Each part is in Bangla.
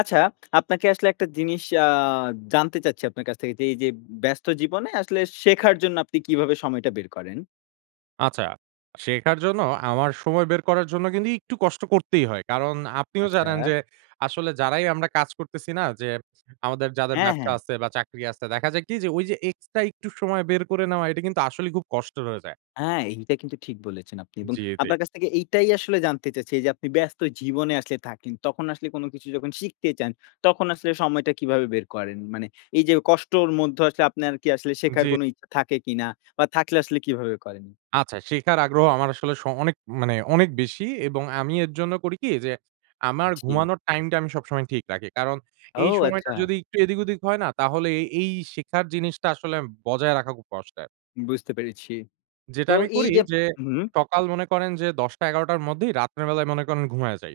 আচ্ছা। আপনাকে আসলে একটা জিনিস আ জানতে চাচ্ছি আপনার কাছ থেকে যে, এইযে ব্যস্ত জীবনে আসলে শেখার জন্য আপনি কীভাবে সময়টা বের করেন? আচ্ছা, শেখার জন্য আমার সময় বের করার জন্য কিন্তু একটু কষ্ট করতেই হয়। কারণ আপনিও জানেন আচ্ছা। যে আসলে যারাই আমরা কাজ করতেছি না। যে আমাদের যাদের হ্যাঁ, ব্যবসা হ্যাঁ। আছে বা চাকরি আছে, দেখা যায় কি যে ঐযে এক্সট্রা একটু সময় বের করে নেওয়া এটা কিন্তু আসলেই খুব কষ্টের হয়ে যায়। আ এইটা কিন্তু ঠিক বলেছেন আপনি। এবং জি, জি। আপনার কাছ থেকে এইটাই আসলে জানতে চাচ্ছি। এই যে আপনি ব্যস্ত জীবনে আসলে থাকেন, তখন আসলে কোনো কিছু যখন শিখতে চান তখন আসলে সময়টা কিভাবে বের করেন? মানে এইযে কষ্টর মধ্যে আসলে আপনার কি আসলে শেখার জি। কোনো ইচ্ছা থাকে কিনা বা থাকলে আসলে কিভাবে করেন? আচ্ছা, শেখার আগ্রহ আমার আসলে স অনেক মানে অনেক বেশি। এবং আমি এর জন্য করি কি? যে আমার জি। ঘুমানোর টাইমটা আমি সবসময় ঠিক রাখি। কারণ ও এই সময়টা আচ্ছা! যদি একটু এদিক ওদিক হয় না, তাহলে এ এই শেখার জিনিসটা আসলে বজায় রাখা খুব কষ্টের। বুঝতে পেরেছি। যেটা তো আমি এই করি যে যে উহুম। সকাল মনে করেন যে ১০ ১১ টার মধ্যেই রাত্রের বেলায় মনে করেন ঘুমাইয়া যাই।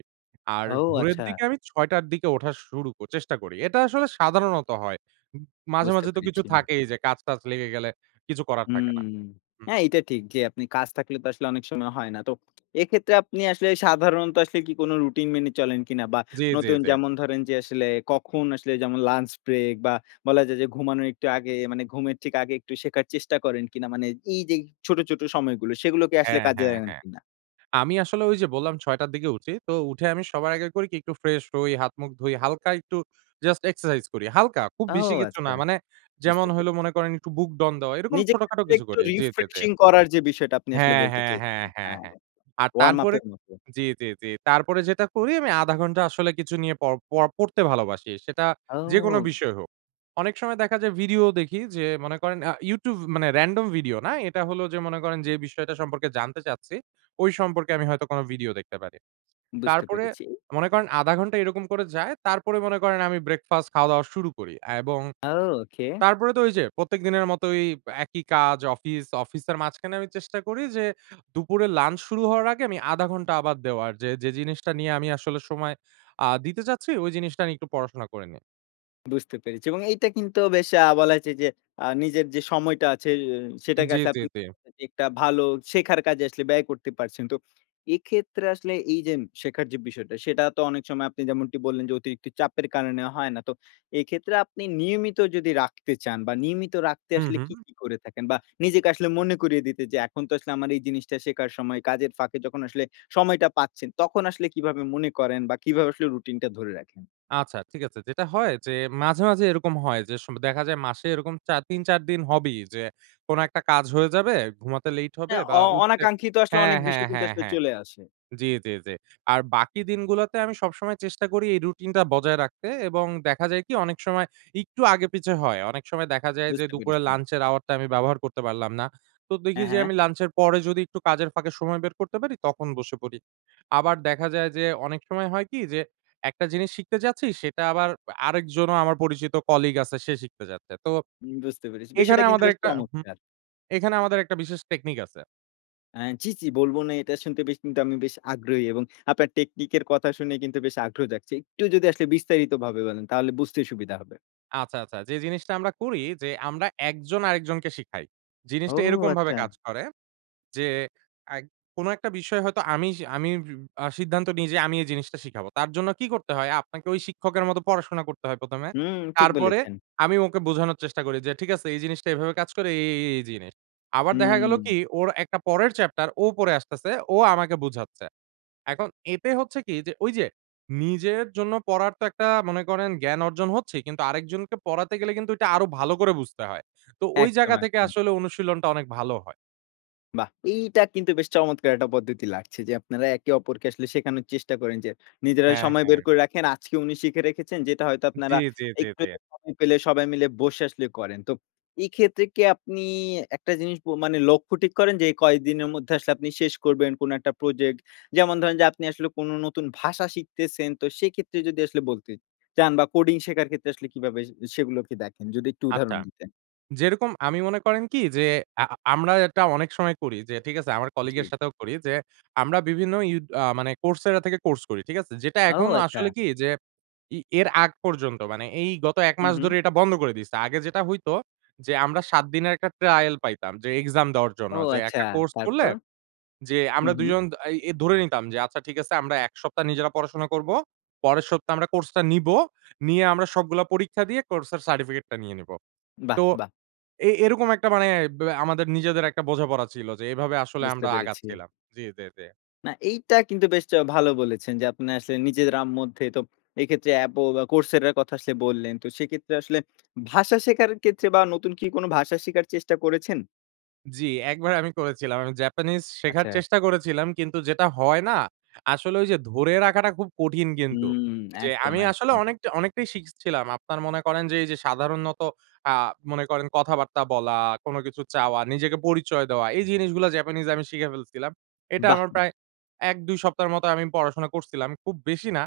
আর ও ভোরের আচ্ছা! দিকে আমি ৬ টার দিকে উঠা শুরু ক চেষ্টা করি। এটা আসলে সাধারণত হয়। ম মাঝে, বুঝতে মাঝে, তো কিছু পেরেছি। থাকেই যে কাজ-টাজ লেগে গেলে কিছু করার থাকে হুম না। হুম। হ্যাঁ, এইটা ঠিক। যে আপনি কাজ থাকলে তো আসলে অনেক সময় হয় না। তো এক্ষেত্রে আপনি আসলে সাধারণত আসলে কি কোন রুটিন মেনে চলেন কিনা? বা জি, জি, নতুন জি। যেমন ধরেন যে আসলে কখন আসলে যেমন লাঞ্চ ব্রেক বা বলা যায় যে ঘুমানোর একটু আগে, মানে ঘুমের ঠিক আগে একটু শেখার চেষ্টা করেন কিনা? মানে এইযে ছোট, ছোট, সময়গুলো সেগুলো কি আসলে হ্যাঁ, কাজে হ্যাঁ, [unintelligible] হ্যাঁ। কিনা? আমি আসলে ঐযে বল্লাম ৬ টার দিকে উঠি। তো উঠে আমি সবার আগে করি কি একটু ফ্রেশ হই। হাত মুখ ধুই হালকা একটু জাস্ট এক্সারসাইজ করি। হালকা খুব ও বেশি কিছু না। আচ্ছা! মানে যেমন বুঝতে হইলো পেরেছি। মনে করেন একটু বুকডাউন দেওয়া। এরকম নিজে ছোটখাটো তো কিছু একটু করি। জি, জি, জি। রিফ্রেশিং করার যে বিষয়টা আপনি আসলে হ্যাঁ, বলতে হ্যাঁ, চেয়ে হ্যাঁ, হ্যাঁ, হ্যাঁ, হ্যাঁ। আর তারপরে ওয়ার্ম-আপের মত। জি, জি, জি। তারপরে যেটা করি আমি ০.৫ ঘন্টা আসলে কিছু নিয়ে পড় প পড়তে ভালোবাসি। সেটা যেকোনো ও! বিষয় হোক। অনেক সময় দেখা যায় ভিডিও দেখি যে মনে করেন আ YouTube মানে র‍্যান্ডম ভিডিও না। এটা হলো যে মনে করেন যে বিষয়টা সম্পর্কে জানতে চাচ্ছি, ঐ সম্পর্কে আমি হয়তো কোনো ভিডিও দেখতে পারি। বুঝতে তারপরে পেরেছি। মনে করেন ০.৫ ঘন্টা এরকম করে যায়। তারপরে মনে করেন আমি ব্রেকফাস্ট খাওয়া-দাওয়া শুরু করি। এবং আও ওকে। তারপরে তো ঐযে প্রত্যেক দিনের মতই, একই কাজ অফিস, অফিসের মাঝখানে আমি চেষ্টা করি যে, দুপুরে লাঞ্চ শুরু হওয়ার আগে আমি ০.৫ ঘন্টা আবার দেওয়ার। যে, যে জিনিসটা নিয়ে আমি আসলে সময় আ দিতে চাচ্ছি ঐ জিনিসটা নিয়ে একটু পড়াশোনা করে নিই। বুঝতে পেরেছি। এবং এইটা কিন্তু বেশ আ বলা হয়েছে যে, আ নিজের যে সময়টা আছে, সেটাকে জি, আসলে জি, আপনি জি। [unintelligible] একটা ভালো শেখার কাজে আসলে ব্যয় করতে পারছেন। তো এক্ষেত্রে আসলে এই যে শেখার যে বিষয়টা, সেটা তো অনেক সময় আপনি যেমনটি বললেন যে, অতিরিক্ত চাপের কারণে হয় না। তো এক্ষেত্রে আপনি নিয়মিত যদি রাখতে চান বা নিয়মিত রাখতে হু, আসলে হু। কী, কী করে থাকেন? বা নিজেকে আসলে মনে করিয়ে দিতে যে, "এখন তো আসলে আমার এই জিনিসটা শেখার সময়।" কাজের ফাঁকে যখন আসলে সময়টা পাচ্ছেন, তখন আসলে কিভাবে মনে করেন বা কিভাবে আসলে রুটিনটা ধরে রাখেন? আচ্ছা, ঠিক আছে। যেটা হয় যে মাঝে, মাঝে এরকম হয়, যে সম দেখা যায় মাসে এরকম চার ৩-৪ দিন হবেই যে, কোন একটা কাজ হয়ে যাবে, ঘুমাতে লেইট মানে হবে বা অ উঠতে অনাকাঙ্ক্ষিত আসলে হ্যাঁ, অনেক হ্যাঁ, বিষয় কিন্তু হ্যাঁ, আসলে হ্যাঁ। চলে আসে। জি, জি, জি। আর বাকি দিনগুলোতে আমি সবসময় চেষ্টা করি এই রুটিন টা বজায় রাখতে এবং দেখা যায় কি অনেক সময় একটু আগে-পিছে হয়। অনেক সময় দেখা যায় যে, বুঝতে দুপুরে পেরেছি। লাঞ্চের আওয়ার টা আমি ব্যবহার করতে পারলাম না। তো দেখি হ্যাঁ, যে হ্যাঁ। আমি লাঞ্চের পরে যদি একটু কাজের ফাঁকে সময় বের করতে পারি, তখন বসে পড়ি। আবার দেখা যায় যে, অনেক সময় হয় কি যে একটা জিনিস শিখতে যাচ্ছি, সেটা আবার আরেকজনও আমার পরিচিত কলিগ আছে, সে শিখতে যাচ্ছে। তো বুঝতে পেরেছি। বিষয়টা এখানে কিন্তু আমাদের বেশ একটা হুম। চমৎকার! এখানে আমাদের একটা বিশেষ টেকনিক আছে। অ্যা জি, জি। বলবো না এটা শুনতে বেশ কিন্তু আমি বেশ আগ্রহী এবং আপনার টেকনিক এর কথা শুনে কিন্তু বেশ আগ্রহ জাগছে। একটু যদি আসলে বিস্তারিতভাবে বলেন, তাহলে বুঝতে সুবিধা হবে। আচ্ছা, আচ্ছা। যে জিনিসটা আমরা করি যে, আমরা একজন আরেকজনকে শিখাই। ও! জিনিসটা এরকমভাবে কাজ আচ্ছা। করে, যে অ্যাগ কোনো একটা বিষয় হয়তো আমি সি আমি সিউ আ সিদ্ধান্ত নিই যে, "আমি এই জিনিসটা শিখাবো।" তার জন্য কি করতে হয়? আপনাকে ওই শিক্ষকের মত পড়াশোনা করতে হয় ১ম এ। হুম, ঠিক তারপরে বলেছেন। আমি ওকে বোঝানোর চেষ্টা করি, যে "ঠিক আছে এই জিনিসটা এভাবে কাজ করে, এই, এই, এই জিনিস।" আবার দেখা গেলো হুম। কি? ওর একটা পরের চ্যাপ্টার, ও পড়ে আসতেছে। ও আমাকে বুঝাচ্ছে। এখন এতে হচ্ছে কি? যে ঐ যে, নিজের জন্য পড়ার তো একটা মনে করেন জ্ঞান অর্জন হচ্ছেই। কিন্তু আরেকজনকে পড়াতে গেলে কিন্তু ঐটা আরো ভালো করে বুঝতে হয়। তো ওই একদম, জায়গা থেকে একদম। আসলে অনুশীলনটা অনেক ভালো হয়। বাহ! এইটা কিন্তু বেশ চমৎকার একটা পদ্ধতি লাগছে। যে আপনারা একে অপরকে আসলে শেখানোর চেষ্টা করেন, যে নিজেরা হ্যাঁ, সময় বের হ্যাঁ। করে রাখেন। আজকে উনি শিখে রেখেছেন, যেটা হয়তো জি, আপনারা জি, জি, একটু জি। সময় পেলে সবাই মিলে বসে আসলে করেন। তো এক্ষেত্রে কি আপনি একটা জিনিস প মানে লক্ষ্য ঠিক করেন যে, কয়দিনের মধ্যে আসলে আপনি শেষ করবেন, কোন একটা প্রজেক্ট? যেমন ধরেন যে আপনি আসলে কোন নতুন ভাষা শিখতেছেন, তো সেক্ষেত্রে যদি আসলে বলতে চান বা কোডিং শেখার ক্ষেত্রে আসলে কিভাবে সে সেগুলোকে দেখেন? যদি একটু আচ্ছা। উদাহরণ দিতেন? যেরকম আমি মনে করেন কি যে, আ আমরা এটা অনেক সময় করি, যে ঠিক আছে আমার কলিগ এর জি। সাথেও করি, যে আমরা বিভিন্ন ইউ আ মানে Coursera থেকে কোর্স করি। ঠিক আছে? যেটা ও! এখন আসলে আচ্ছা। কি যে ই এর আগ পর্যন্ত, মানে এই গত 1 হু, মাস হু। ধরে এটা বন্ধ করে দিছে। আগে যেটা হইত, যে আমরা ৭ দিনের একটা ট্রায়াল পাইতাম। যে এক্সাম দেওয়ার জন্য। ও! যে আচ্ছা। একটা কোর্স করলে তারপর? যে, হু, আমরা ২ হু। জন এ আই ধরে নিতাম, যে আচ্ছা ঠিক আছে আমরা এক সপ্তাহ নিজেরা পড়াশোনা করব। পরের সপ্তাহে আমরা কোর্স টা নিবো। নিয়ে আমরা সবগুলা পরীক্ষা দিয়ে, কোর্সের সার্টিফিকেট টা নিয়ে নিবো। বাহ! তো বাহ! এ এরকম একটা মানে ব্যা আমাদের নিজেদের একটা বোঝাপড়া ছিল, যে এভাবে আসলে বুঝতে আমরা পেরেছি। আগাচ্ছিলাম। জি, জি, জি। না এইটা কিন্তু বেশ চ ভালো বলেছেন যে, আপনি আসলে নিজে রাম মধ্যে তো এইক্ষেত্রে অ্যাপও বা Coursera-র কথা আসলে বললেন। তো সেক্ষেত্রে আসলে ভাষা শেখার ক্ষেত্রে বা নতুন কি কোন ভাষা শিখার চেষ্টা করেছেন? জি, ১বার আমি করেছিলাম। আমি জাপানিজ শেখার আচ্ছা। চেষ্টা করেছিলাম। কিন্তু যেটা হয় না! আসলে ঐ যে ধরে রাখাটা খুব কঠিন কিন্তু। হুম, যে একদম, আমি আসলে একদম। অনেকটা অনেকটাই শিখছিলাম। আপনার মনে করেন যে এই যে, সাধারণত আ মনে করেন কথাবার্তা বলা, কোন কিছু চাওয়া, নিজেকে পরিচয় দেওয়া, এই জিনিসগুলা জাপানিজ আমি শিখে ফেলছিলাম। এটা বাহ! আমার বাহ! প্রায় ১,২ সপ্তাহের মত আমি পড়াশোনা করছিলাম। খুব বেশি না।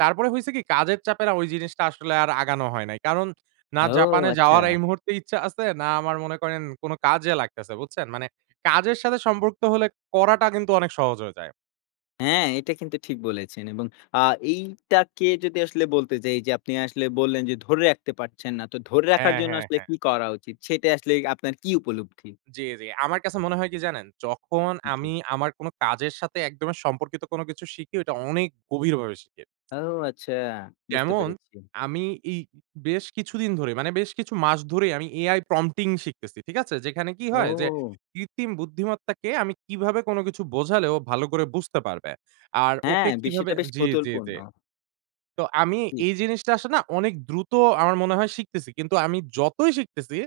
তারপরে হইছে কি কাজের চাপে না ওই জিনিসটা আসলে আর আগানো হয় নাই। কারণ না ও জাপানে যাওয়ার এই আচ্ছা। মুহূর্তে ইচ্ছা আছে। না আমার মনে করেন কোন কাজে লাগতেছে। বুঝছেন? মানে কাজের সাথে সম্পর্ক হলে করাটা কিন্তু অনেক সহজ হয়ে যায়। হ্যাঁ, এটা কিন্তু ঠিক বলেছেন এবং আ এইটাকে যদি আসলে বলতে যাই যে, আপনি আসলে বললেন যে ধরে রাখতে পারছেন না, তো ধরে রাখার হ্যাঁ, জন্য হ্যাঁ, আসলে হ্যাঁ। কী করা উচিত সেটা আসলে আপনার কি উপলব্ধি? জি, জি। আমার কাছে মনে হয় কি জানেন? যখন জি। আমি আমার কোন কাজের সাথে একদমে সম্পর্কিত কোন কিছু শিখি ওইটা অনেক গভীরভাবে শিখি। ও আচ্ছা, বুঝতে যেমন পেরেছি। আমি এই বেশ কিছুদিন ধরেই, মানে বেশ কিছু মাস ধরেই আমি AI prompting শিখতেছি। ঠিক আছে? যেখানে কী হয় যে ও। কৃত্রিম বুদ্ধিমত্তাকে আমি কিভাবে কোন কিছু বোঝালে ও ভালো করে বুঝতে পারবে? আর ওকে হ্যাঁ, কিভাবে বিষয়টা বেশ জি, জি, কৌতূহলপূর্ণ। জি। তো আমি জি। এই জিনিসটা আসে না অনেক দ্রুত আমার মনে হয় শিখতেছি। কিন্তু আমি যতই শিখতেছি,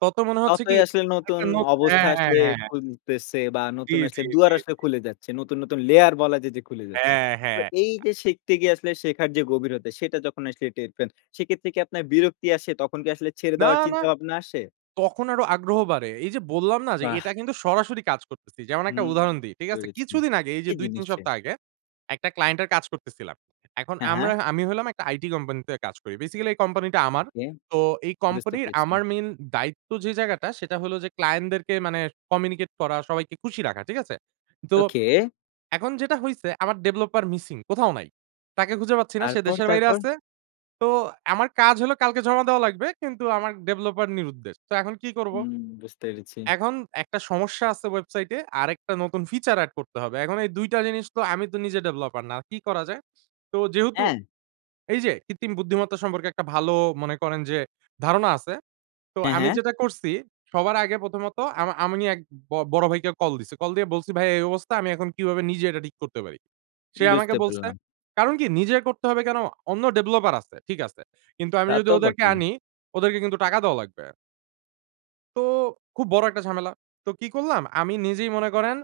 ততই মনে হচ্ছে কি ততই আসলে একটা নতুন নতু অবস্থা হ্যাঁ, হ্যাঁ, আসলে হ্যাঁ। খুলতেছে বা জি, নতুন জি, আসলে দুয়ার জি, আসলে জি। খুলে যাচ্ছে। নতুন, নতুন, লেয়ার বলা যায় যে খুলে যাচ্ছে। হ্যাঁ, তো হ্যাঁ। এই যে শিখতে গিয়ে আসলে শেখার যে গভীরতা। সেটা যখন আসলে টের পান সেক্ষেত্রে কি আপনার বিরক্তি আসে? তখন কি আসলে ছেড়ে না, দেওয়ার না। চিন্তাভাবনা আসে? তখন আরো আগ্রহ বাড়ে। এই যে বল্লাম না যে এটা বাহ! কিন্তু সরাসরি কাজ করতেছি। যেমন একটা হুম, উদাহরণ দেই। ঠিক আছে? বুঝতে পেরেছি। কিছুদিন আগে এই যে এই ২,৩ জিনিসটাই। সপ্তাহ আগে। একটা ক্লায়েন্ট এর কাজ করতেছিলাম। এখন হ্যাঁ, আমরা হ্যাঁ। আমি হইলাম একটা আইটি কোম্পানি তে কাজ করি। বেসিক্যালি এই কোম্পানি টা আমার। ওকে। তো এই বুঝতে কোম্পানির পেরেছি। আমার মেইন দায়িত্ব যে জায়গাটা সেটা হলো যে, ক্লায়েন্ট দেরকে মানে কমিউনিকেট করা, সবাইকে খুশি রাখা। ঠিক আছে? তো okay। এখন যেটা হইছে আমার developer missing কোথাও নাই। তাকে খুঁজে পাচ্ছি না। সে তারপর, দেশের বাইরে তারপর? আছে। তো আমার কাজ হলো কালকে জমা দেওয়া লাগবে। কিন্তু আমার developer নিরুদ্দেশ। তো এখন কী করব? হুম, বুঝতে পেরেছি। এখন একটা সমস্যা আছে ওয়েবসাইটে। আরেকটা নতুন ফিচার এড করতে হবে। এখন এই ২ টা জিনিস তো আমি তো নিজে ডেভেলপার না। কী করা যায়? তো যেহেতু হ্যাঁ। এই যে, কৃত্রিম বুদ্ধিমত্তা সম্পর্কে একটা ভালো মনে করেন যে ধারণা আছে। তো হ্যাঁ, আমি হ্যাঁ। যেটা করছি সবার আগে প্রথমত আমা আমি নি এক ব বড় ভাইকে কল দিছি। কল দিয়ে বলছি, "ভাই এই অবস্থা আমি এখন কীভাবে নিজে এটা ঠিক করতে পারি?" সে আমাকে বুঝতে বলছে। পারলাম। কারণ কি নিজে করতে হবে কেন? অন্য ডেভেলপার আছে। ঠিক আছে। কিন্তু আমি তা যদি তো ওদেরকে বটেই। আনি, ওদেরকে কিন্তু টাকা দেওয়া লাগবে। তো খুব বড় একটা ঝামেলা। তো কি করলাম? আমি নিজেই মনে করেন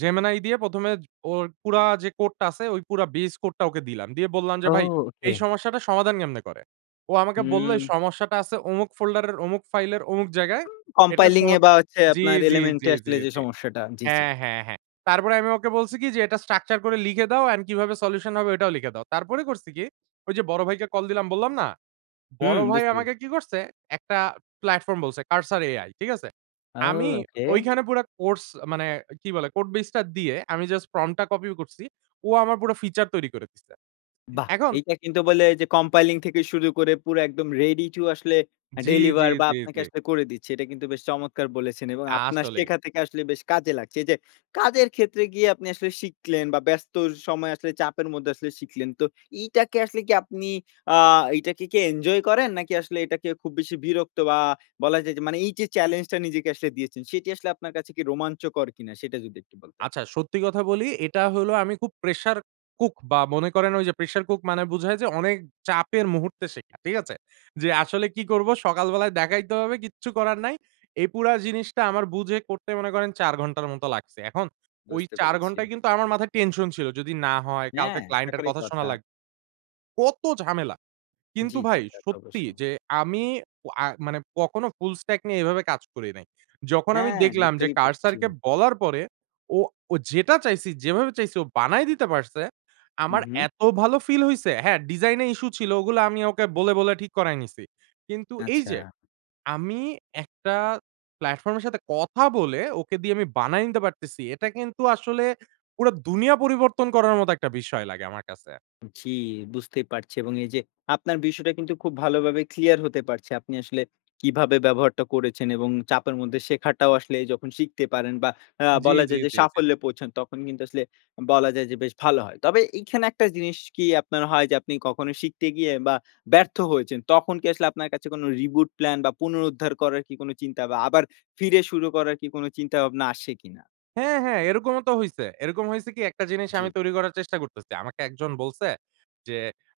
Gemini দিয়ে ১ম এ ওর পুরা যে কোড টা আছে, ওই পুরা বেস কোড টা ওকে দিলাম। দিয়ে বললাম যে ও ভাই ওকে। এই সমস্যাটা সমাধান কেমনে করে? ও আমাকে বলল এই হুম। সমস্যাটা আছে অমুক ফোল্ডার এর, অমুক ফাইলের, অমুক জায়গায়। এটার কম্পাইলিং সমা এ বা হচ্ছে জি, আপনার জি, এলিমেন্ট জি, এ জি, আসলে যে জি। সমস্যাটা। জি, জি। হ্যাঁ, হ্যাঁ, হ্যাঁ। তারপরে আমি ওকে বলছি কি? যে এটা স্ট্রাকচার করে লিখে দাও। অ্যান্ড কিভাবে সলিউশন হবে ওটাও লিখে দাও। তারপরে করছি কি? ওই যে বড় ভাইকে কল দিলাম বললাম না? বড় হুম ভাই বুঝতে পেরেছি। আমাকে কি করছে? একটা প্লাটফর্ম বলছে Cursor AI ঠিক আছে? আও আমি ওকে। ঐখানে পুরা কোর্স মানে কি বলে? কোড বেস টা দিয়ে আমি জাস্ট প্রম্প টা কপি করছি। ও আমার পুরো ফিচার তৈরি করে দিছে। বাহ! এখন এইটা কিন্তু বলে যে কম্পাইলিং থেকে শুরু করে পুরো একদম রেডি টু আসলে জি, জি, ডেলিভার বা জি, আপনাকে জি। আসলে করে দিচ্ছে। এটা কিন্তু বেশ চমৎকার বলেছেন এবং আপনার আসলেই। শেখা থেকে আসলে বেশ কাজে লাগছে। এই যে কাজের ক্ষেত্রে গিয়ে আপনি আসলে শিখলেন বা ব্যস্ত সময় আসলে চাপের মধ্যে আসলে শিখলেন। তো এইটাকে আসলে কি আপনি, আ এইটাকে কি এনজয় করেন, নাকি আসলে এটাকে খুব বেশি বিরক্ত বা বলা যায় যে মানে এই যে চ্যালেঞ্জটা নিজেকে আসলে দিয়েছেন, সেটি আসলে আপনার কাছে কি রোমাঞ্চকর কিনা? সেটা যদি একটু বলতেন। আচ্ছা। সত্যি কথা বলি। এটা হলো আমি খুব প্রেশার কুক বা মনে করেন ঐ যে প্রেশার কুক মানে বুঝায় যে অনেক চাপের মুহূর্তে শেখা। ঠিক আছে? জি আসলে কি করবো? সকাল বেলায় দেখাইতে হবে কিচ্ছু করার নাই। এই পুরা জিনিসটা আমার বুঝে করতে মনে করেন, ৪ ঘন্টার মতো লাগছে। এখন ওই বুঝতে ৪ পেরেছি। ঘন্টায় কিন্তু আমার মাথায় টেনশন ছিল। যদি না হয়? কালকে হ্যাঁ, ক্লায়েন্টের এর থাকারই কথা শোনা কথা। লাগ কত ঝামেলা। জি, কিন্তু জি, ভাই তা তো সত্যি অবশ্যই। যে আমি ও আ মানে কখনো ফুল স্ট্যাক নিয়ে এভাবে কাজ করি নাই। যখন আমি হ্যাঁ দেখলাম যে বুঝতেই Cursor পারছি। কে বলার পরে ও ও যেটা চাইছি, যেভাবে চাইছে ও বানায় দিতে পারছে, হু, আমার হু। এত ভালো ফিল হইছে। হ্যাঁ, ডিজাইন এ ইস্যু ছিল, ওগুলো আমি ওকে বলে, বলে, ঠিক করাই নিসি। কিন্তু এই আচ্ছা। যে, আমি একটা প্ল্যাটফর্ম এর সাথে কথা বলে, ওকে দিয়ে আমি বানায় নিতে পারতেছি। এটা কিন্তু আসলে পুরো দুনিয়া পরিবর্তন করার মতো একটা বিষয় লাগে আমার কাছে। জি, বুঝতেই পারছি এবং এই যে আপনার বিষয়টা কিন্তু খুব ভালোভাবে ক্লিয়ার হতে পারছি। আপনি আসলে কিভাবে ব্যবহারটা করেছেন এবং চাপের মধ্যে শেখাটাও আসলে যখন শিখতে পারেন বা আ জি, বলা জি, যায় যে জি, জি। সাফল্যে পৌঁছান, তখন কিন্তু আসলে বলা যায় যে, বেশ ভালো হয়। তবে এখানে একটা জিনিস কি আপনার হয়, যে আপনি কখনো শিখতে গিয়ে বা ব্যর্থ হয়েছেন, তখন কি আসলে আপনার কাছে কোনো রিবুট প্ল্যান বা পুনরুদ্ধার করার কি কোনো চিন্তা বা আবার ফিরে শুরু করার কি কোনো চিন্তাভাবনা আসে কিনা? হ্যাঁ, হ্যাঁ। এরকমও তো হইছে। এরকম হইছে কি একটা জিনিস জি। আমি তৈরি করার চেষ্টা করতেছি। আমাকে একজন বলছে যে,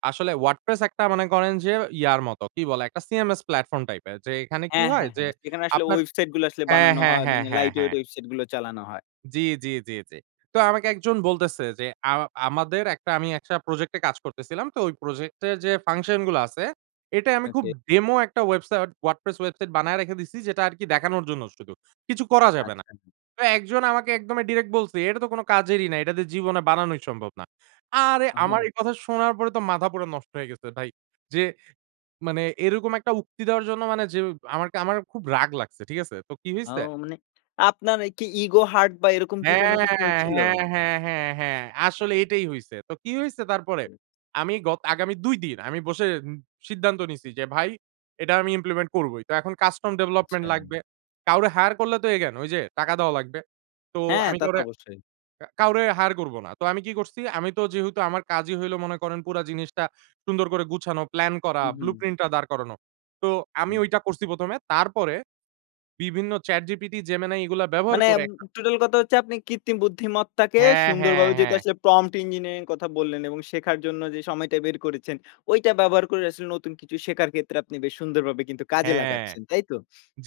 আসলে WordPress একটা মনে করেন যে ইয়ার মতো। কি বলে? একটা CMS প্ল্যাটফর্ম টাইপের। যে এখানে কি হ্যাঁ, হয়? হ্যাঁ, যে হ্যাঁ। সেখানে আসলে আপনার ওয়েবসাইট গুলো আসলে হ্যাঁ, বানানো হ্যাঁ হয়। ,হ্যাঁ, মানে হ্যাঁ, লাইট ওয়েট হ্যাঁ। ওয়েবসাইট গুলো চালানো হয়। জি, জি, জি, জি। তো আমাকে একজন বলতেছে যে, আ আমাদের একটা আমি ১ টা প্রজেক্ট এ কাজ করতেছিলাম। তো ওই প্রজেক্ট এর যে ফাংশন গুলো আছে, এটাই আমি খুব ওকে। ডেমো একটা ওয়েবসাইট WordPress ওয়েবসাইট বানায়ে রেখে দিয়েছি। যেটা আরকি দেখানোর জন্য শুধু। কিছু করা যাবে না। আচ্ছা, হ্যাঁ। তো একজন আমাকে একদম ডিরেক্ট বলছে, এটা তো কোনো কাজেরই না। এটা দিয়ে জীবনে বানানোই সম্ভব না। আরে আমার আমার। এই কথা শোনার পরে তো মাথা পুরা নষ্ট হয়ে গেছে ভাই। যে মানে এরকম একটা উক্তি দেওয়ার জন্য মানে যে আমাকে আমার খুব রাগ লাগছে। ঠিক আছে? তো কি হইছে? আও মানে আপনার কি ইগো হার্ট বা এরকম কি হ্যাঁ, কোন কিছু হয়েছিল? হ্যাঁ, হ্যাঁ, হ্যাঁ, হ্যাঁ। আসলে এটাই হইছে। তো কি হইছে তারপরে? হুম। আমি গত আগামী ২ দিন আমি বসে সিদ্ধান্ত নিচ্ছি, যে ভাই এটা আমি ইমপ্লিমেন্ট করবই। তো এখন কাস্টম ডেভেলপমেন্ট আচ্ছা। লাগবে। কাউরে হায়ার করলে তো again ওই যে টাকা দেওয়া লাগবে। তো হ্যাঁ, আমি তা তো কাউরে, অবশ্যই। কা কাউরে, হায়ার করব না। তো আমি কি করছি? আমি তো যেহেতু আমার কাজই হইলো মনে করেন, পুরা জিনিসটা সুন্দর করে গুছানো, প্লান করা, হু, হু। ব্লুপ্রিন্ট টা দাঁড় করানো। তো আমি হুম। ঐটা করছি প্রথমে। তারপরে বিভিন্ন ChatGPT, Gemini এগুলো ব্যবহার মানে করে ম [unintelligible] টোটাল কথা হচ্ছে আপনি কৃত্রিম বুদ্ধিমত্তাকে হ্যাঁ, হ্যাঁ, সুন্দরভাবে যেহেতু হ্যাঁ। আসলে প্রমট ইঞ্জিনিয়ারিং কথা বললেন এবং শেখার জন্য যে সময়টা বের করেছেন, ওইটা ব্যবহার করে আসলে নতুন কিছু শেখার ক্ষেত্রে আপনি বেশ সুন্দরভাবে কিন্তু কাজে হ্যাঁ। লাগাচ্ছেন। তাই তো?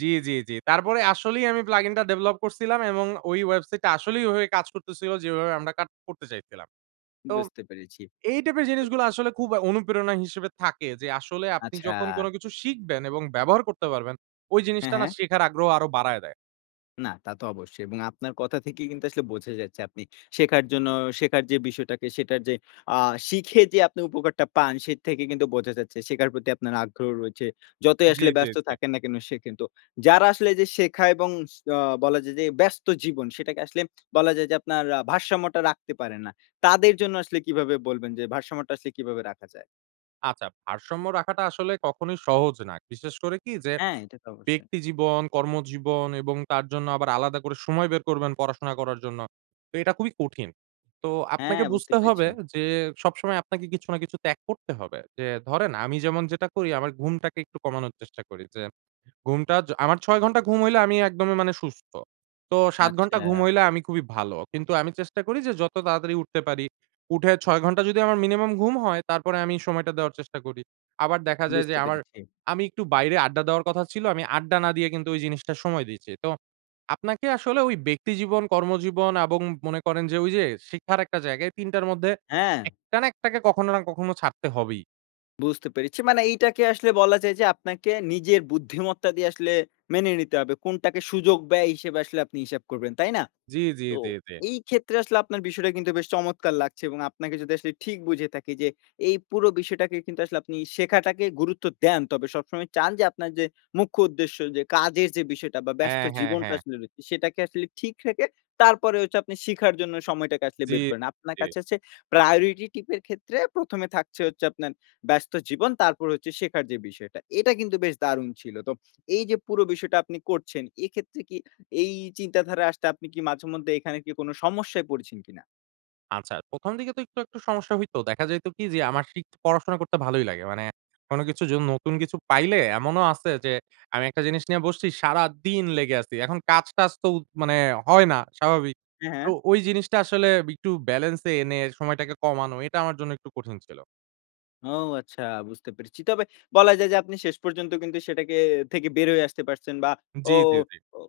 জি, জি, জি। তারপরে আসলেই আমি প্লাগ ইন টা ডেভেলপ করছিলাম এবং ওই ওয়েবসাইটটা আসলেই ওইভাবে কাজ করতেছিলো, যেভাবে আমরা কাজ করতে চাইছিলাম। তো, বুঝতে পেরেছি। এই টাইপের জিনিসগুলো আসলে খুব অ অনুপ্রেরণা হিসেবে থাকে। যে আসলে আপনি আচ্ছা যখন কোন কিছু শিখবেন এবং ব্যবহার করতে পারবেন, ওই হ্যাঁ, জিনিসটা না হ্যাঁ। শেখার আগ্রহ আরও বাড়ায় দেয়। না। তা তো অবশ্যই। এবং আপনার কথা থেকেই কিন্তু আসলে বোঝা যাচ্ছে আপনি শেখার জন্য, শেখার যে বিষয়টাকে সেটার যে আ শিখে যে আপনি উপকারটা পান। সে থেকে কিন্তু বোঝা যাচ্ছে শেখার প্রতি আপনার আগ্রহ রয়েছে। যতই জি, আসলে জি, ব্যস্ত জি। থাকেন না কেন শেখেন। তো যারা আসলে এইযে শেখা এবং স অ বলা যায় যে ব্যস্ত জীবন সেটাকে আসলে বলা যায় যে, আপনার আ ভারসাম্যটা রাখতে পারে না, তাদের জন্য আসলে কীভাবে বলবেন যে ভারসাম্যটা আসলে কীভাবে রাখা যায়? আচ্ছা। ভারসাম্য রাখাটা আসলে কখনোই সহজ না। বিশেষ করে কি যে, হ্যাঁ। এটা তো অবশ্যই। ব্যক্তিজীবন, কর্মজীবন এবং তার জন্য আবার আলাদা করে সময় বের করবেন পড়াশোনা করার জন্য। তো এটা খুবই কঠিন। তো হ্যাঁ, আপনাকে বুঝতে বুঝতে হবে পেরেছি। যে, সবসময় আপনাকে কিছু না কিছু ত্যাগ করতে হবে। যে ধরেন আমি যেমন যেটা করি, আমার ঘুমটাকে একটু কমানোর চেষ্টা করি। যে ঘুমটা য আমার ৬ ঘন্টা ঘুম হইলে আমি একদমই মানে সুস্থ। তো ৭ ঘন্টা ঘুম আচ্ছা। হইলে আমি খুবই ভালো। কিন্তু আমি চেষ্টা করি যে যত তাড়াতাড়ি উঠতে পারি। উঠে ৬ ঘন্টা যদি আমার মিনিমাম ঘুম হয় তারপরে আমি সময়টা দেওয়ার চেষ্টা করি। আবার দেখা যায় যে বুঝতে আমার, পেরেছি। আমি একটু বাইরে আড্ডা দেওয়ার কথা ছিল আমি আড্ডা না দিয়ে কিন্তু ঐ জিনিসটা সময় দিচ্ছি। তো আপনাকে আসলে ঐ ব্যক্তিজীবন, কর্মজীবন এবং মনে করেন যে ঐযে শিখার একটা জায়গায় ৩ টার মধ্যে হ্যাঁ। ১ টা না একটাকে কখনো না কখনো ছাড়তে হবেই। বুঝতে পেরেছি। মানে এইটাকে আসলে বলা যায় যে আপনাকে নিজের বুদ্ধিমত্তা দিয়ে আসলে মেনে নিতে হবে। কোনটাকে সুযোগ ব্যয় হিসেবে আসলে আপনি হিসাব করবেন, তাই না? জি, জি, তো জি, জি। এইক্ষেত্রে আসলে আপনার বিষয়টা কিন্তু বেশ চমৎকার লাগছে এবং আপনাকে যদি আসলে ঠিক বুঝে থাকি যে, এই পুরো বিষয়টাকে কিন্তু আসলে আপনি শেখাটাকে গুরুত্ব দেন। তবে সবসময় চান যে আপনার যে মুখ্য উদ্দেশ্য যে কাজের যে বিষয়টা বা, ব্যস্ত হ্যাঁ, হ্যাঁ, জীবনটা হ্যাঁ। আসলে রয়েছে, সেটাকে আসলে ঠিক রেখে, তারপরে হচ্ছে আপনি শিখার জন্য সময়টাকে আসলে জি, জি, বের করেন। আপনার জি। কাছে হচ্ছে priority tip এর ক্ষেত্রে ১ম এ থাকছে হচ্ছে আপনার ব্যস্ত জীবন, তারপর হচ্ছে শেখার যে বিষয়টা। এটা কিন্তু বেশ দারুণ ছিল। তো এইযে পুরো বিষয়টা আপনি করছেন, এক্ষেত্রে কি এই চিন্তাধারায় আসতে আপনি কি মাঝেমধ্যে এখানে কোন সমস্যায় পড়েছেন কিনা? আচ্ছা, ১ম দিকে তো একটু, আকটু সমস্যা হইতো। দেখা যাইত কি যে আমার শিট পড়াশোনা করতে ভালোই লাগে। মানে কোনো কিছু য নতুন কিছু পাইলে এমনও আছে যে আমি একটা জিনিস নিয়ে বসছি, সারাদিন লেগে আছি। এখন কাজ-টাজ তো উ মানে হয় না, স্বাভাবিক। হ্যাঁ, তো হ্যাঁ। ওই জিনিসটা আসলে একটু ব্যলেন্সে এনে সময়টাকে কমানো। এটা আমার জন্য একটু কঠিন ছিল। ও, আচ্ছা। বুঝতে পেরেছি। তবে বলা যায় যে আপনি শেষ পর্যন্ত কিন্তু সেটাকে থেকে বের হয়ে আসতে পারছেন বা, জি, ও জি, জি। ও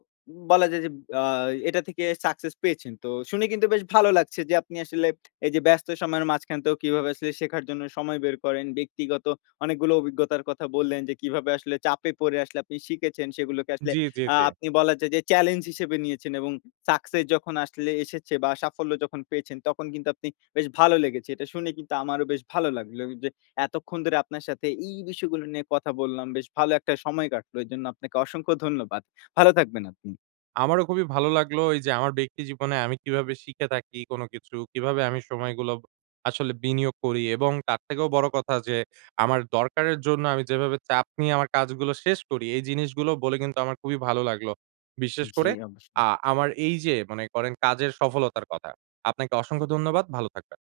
বলা যায় যে আ এটা থেকে সাকসেস পেয়েছেন। তো শুনে কিন্তু বেশ ভালো লাগছে যে আপনি আসলে এইযে ব্যস্ত সময়ের মাঝখান তেও কিভাবে আসলে শেখার জন্য সময় বের করেন। ব্যক্তিগত অনেকগুলো অভিজ্ঞতার কথা বললেন যে, কিভাবে আসলে চাপে পড়ে আসলে আপনি শিখেছেন, সেগুলোকে আসলে জি, জি, আ জি। আপনি বলা যায় যে চ্যালেঞ্জ হিসেবে নিয়েছেন এবং সাকসেস যখন আসলে এসেছে বা, সাফল্য যখন পেয়েছেন, তখন কিন্তু আপনি বেশ ভালো লেগেছ। এটা শুনে কিন্তু আমারও বেশ ভালো লাগলো ও যে এতক্ষণ ধরে আপনার সাথে এই বিষয়গুলো নিয়ে কথা বললাম। বেশ ভালো একটা সময় কাটলো। এজন্য আপনাকে অসংখ্য ধন্যবাদ। ভালো থাকবেন আপনি। আমারও খুবই ভালো লাগলো এইযে আমার ব্যক্তি জীবনে আমি কিভাবে শিখে থাকি কোনো কিছু, কিভাবে আমি সময়গুলো আসলে বিনিয়োগ করি এবং তার থেকেও বড় কথা যে আমার দরকারের জন্য আমি যেভাবে চাপ নিয়ে আমার কাজগুলো শেষ করি, এই জিনিসগুলো বলে কিন্তু আমার খুবই ভালো লাগলো। বিশেষ জি, করে অবশ্যই। আ আমার এইযে মনে করেন কাজের সফলতার কথা। আপনাকে অসংখ্য ধন্যবাদ। ভালো থাকবেন।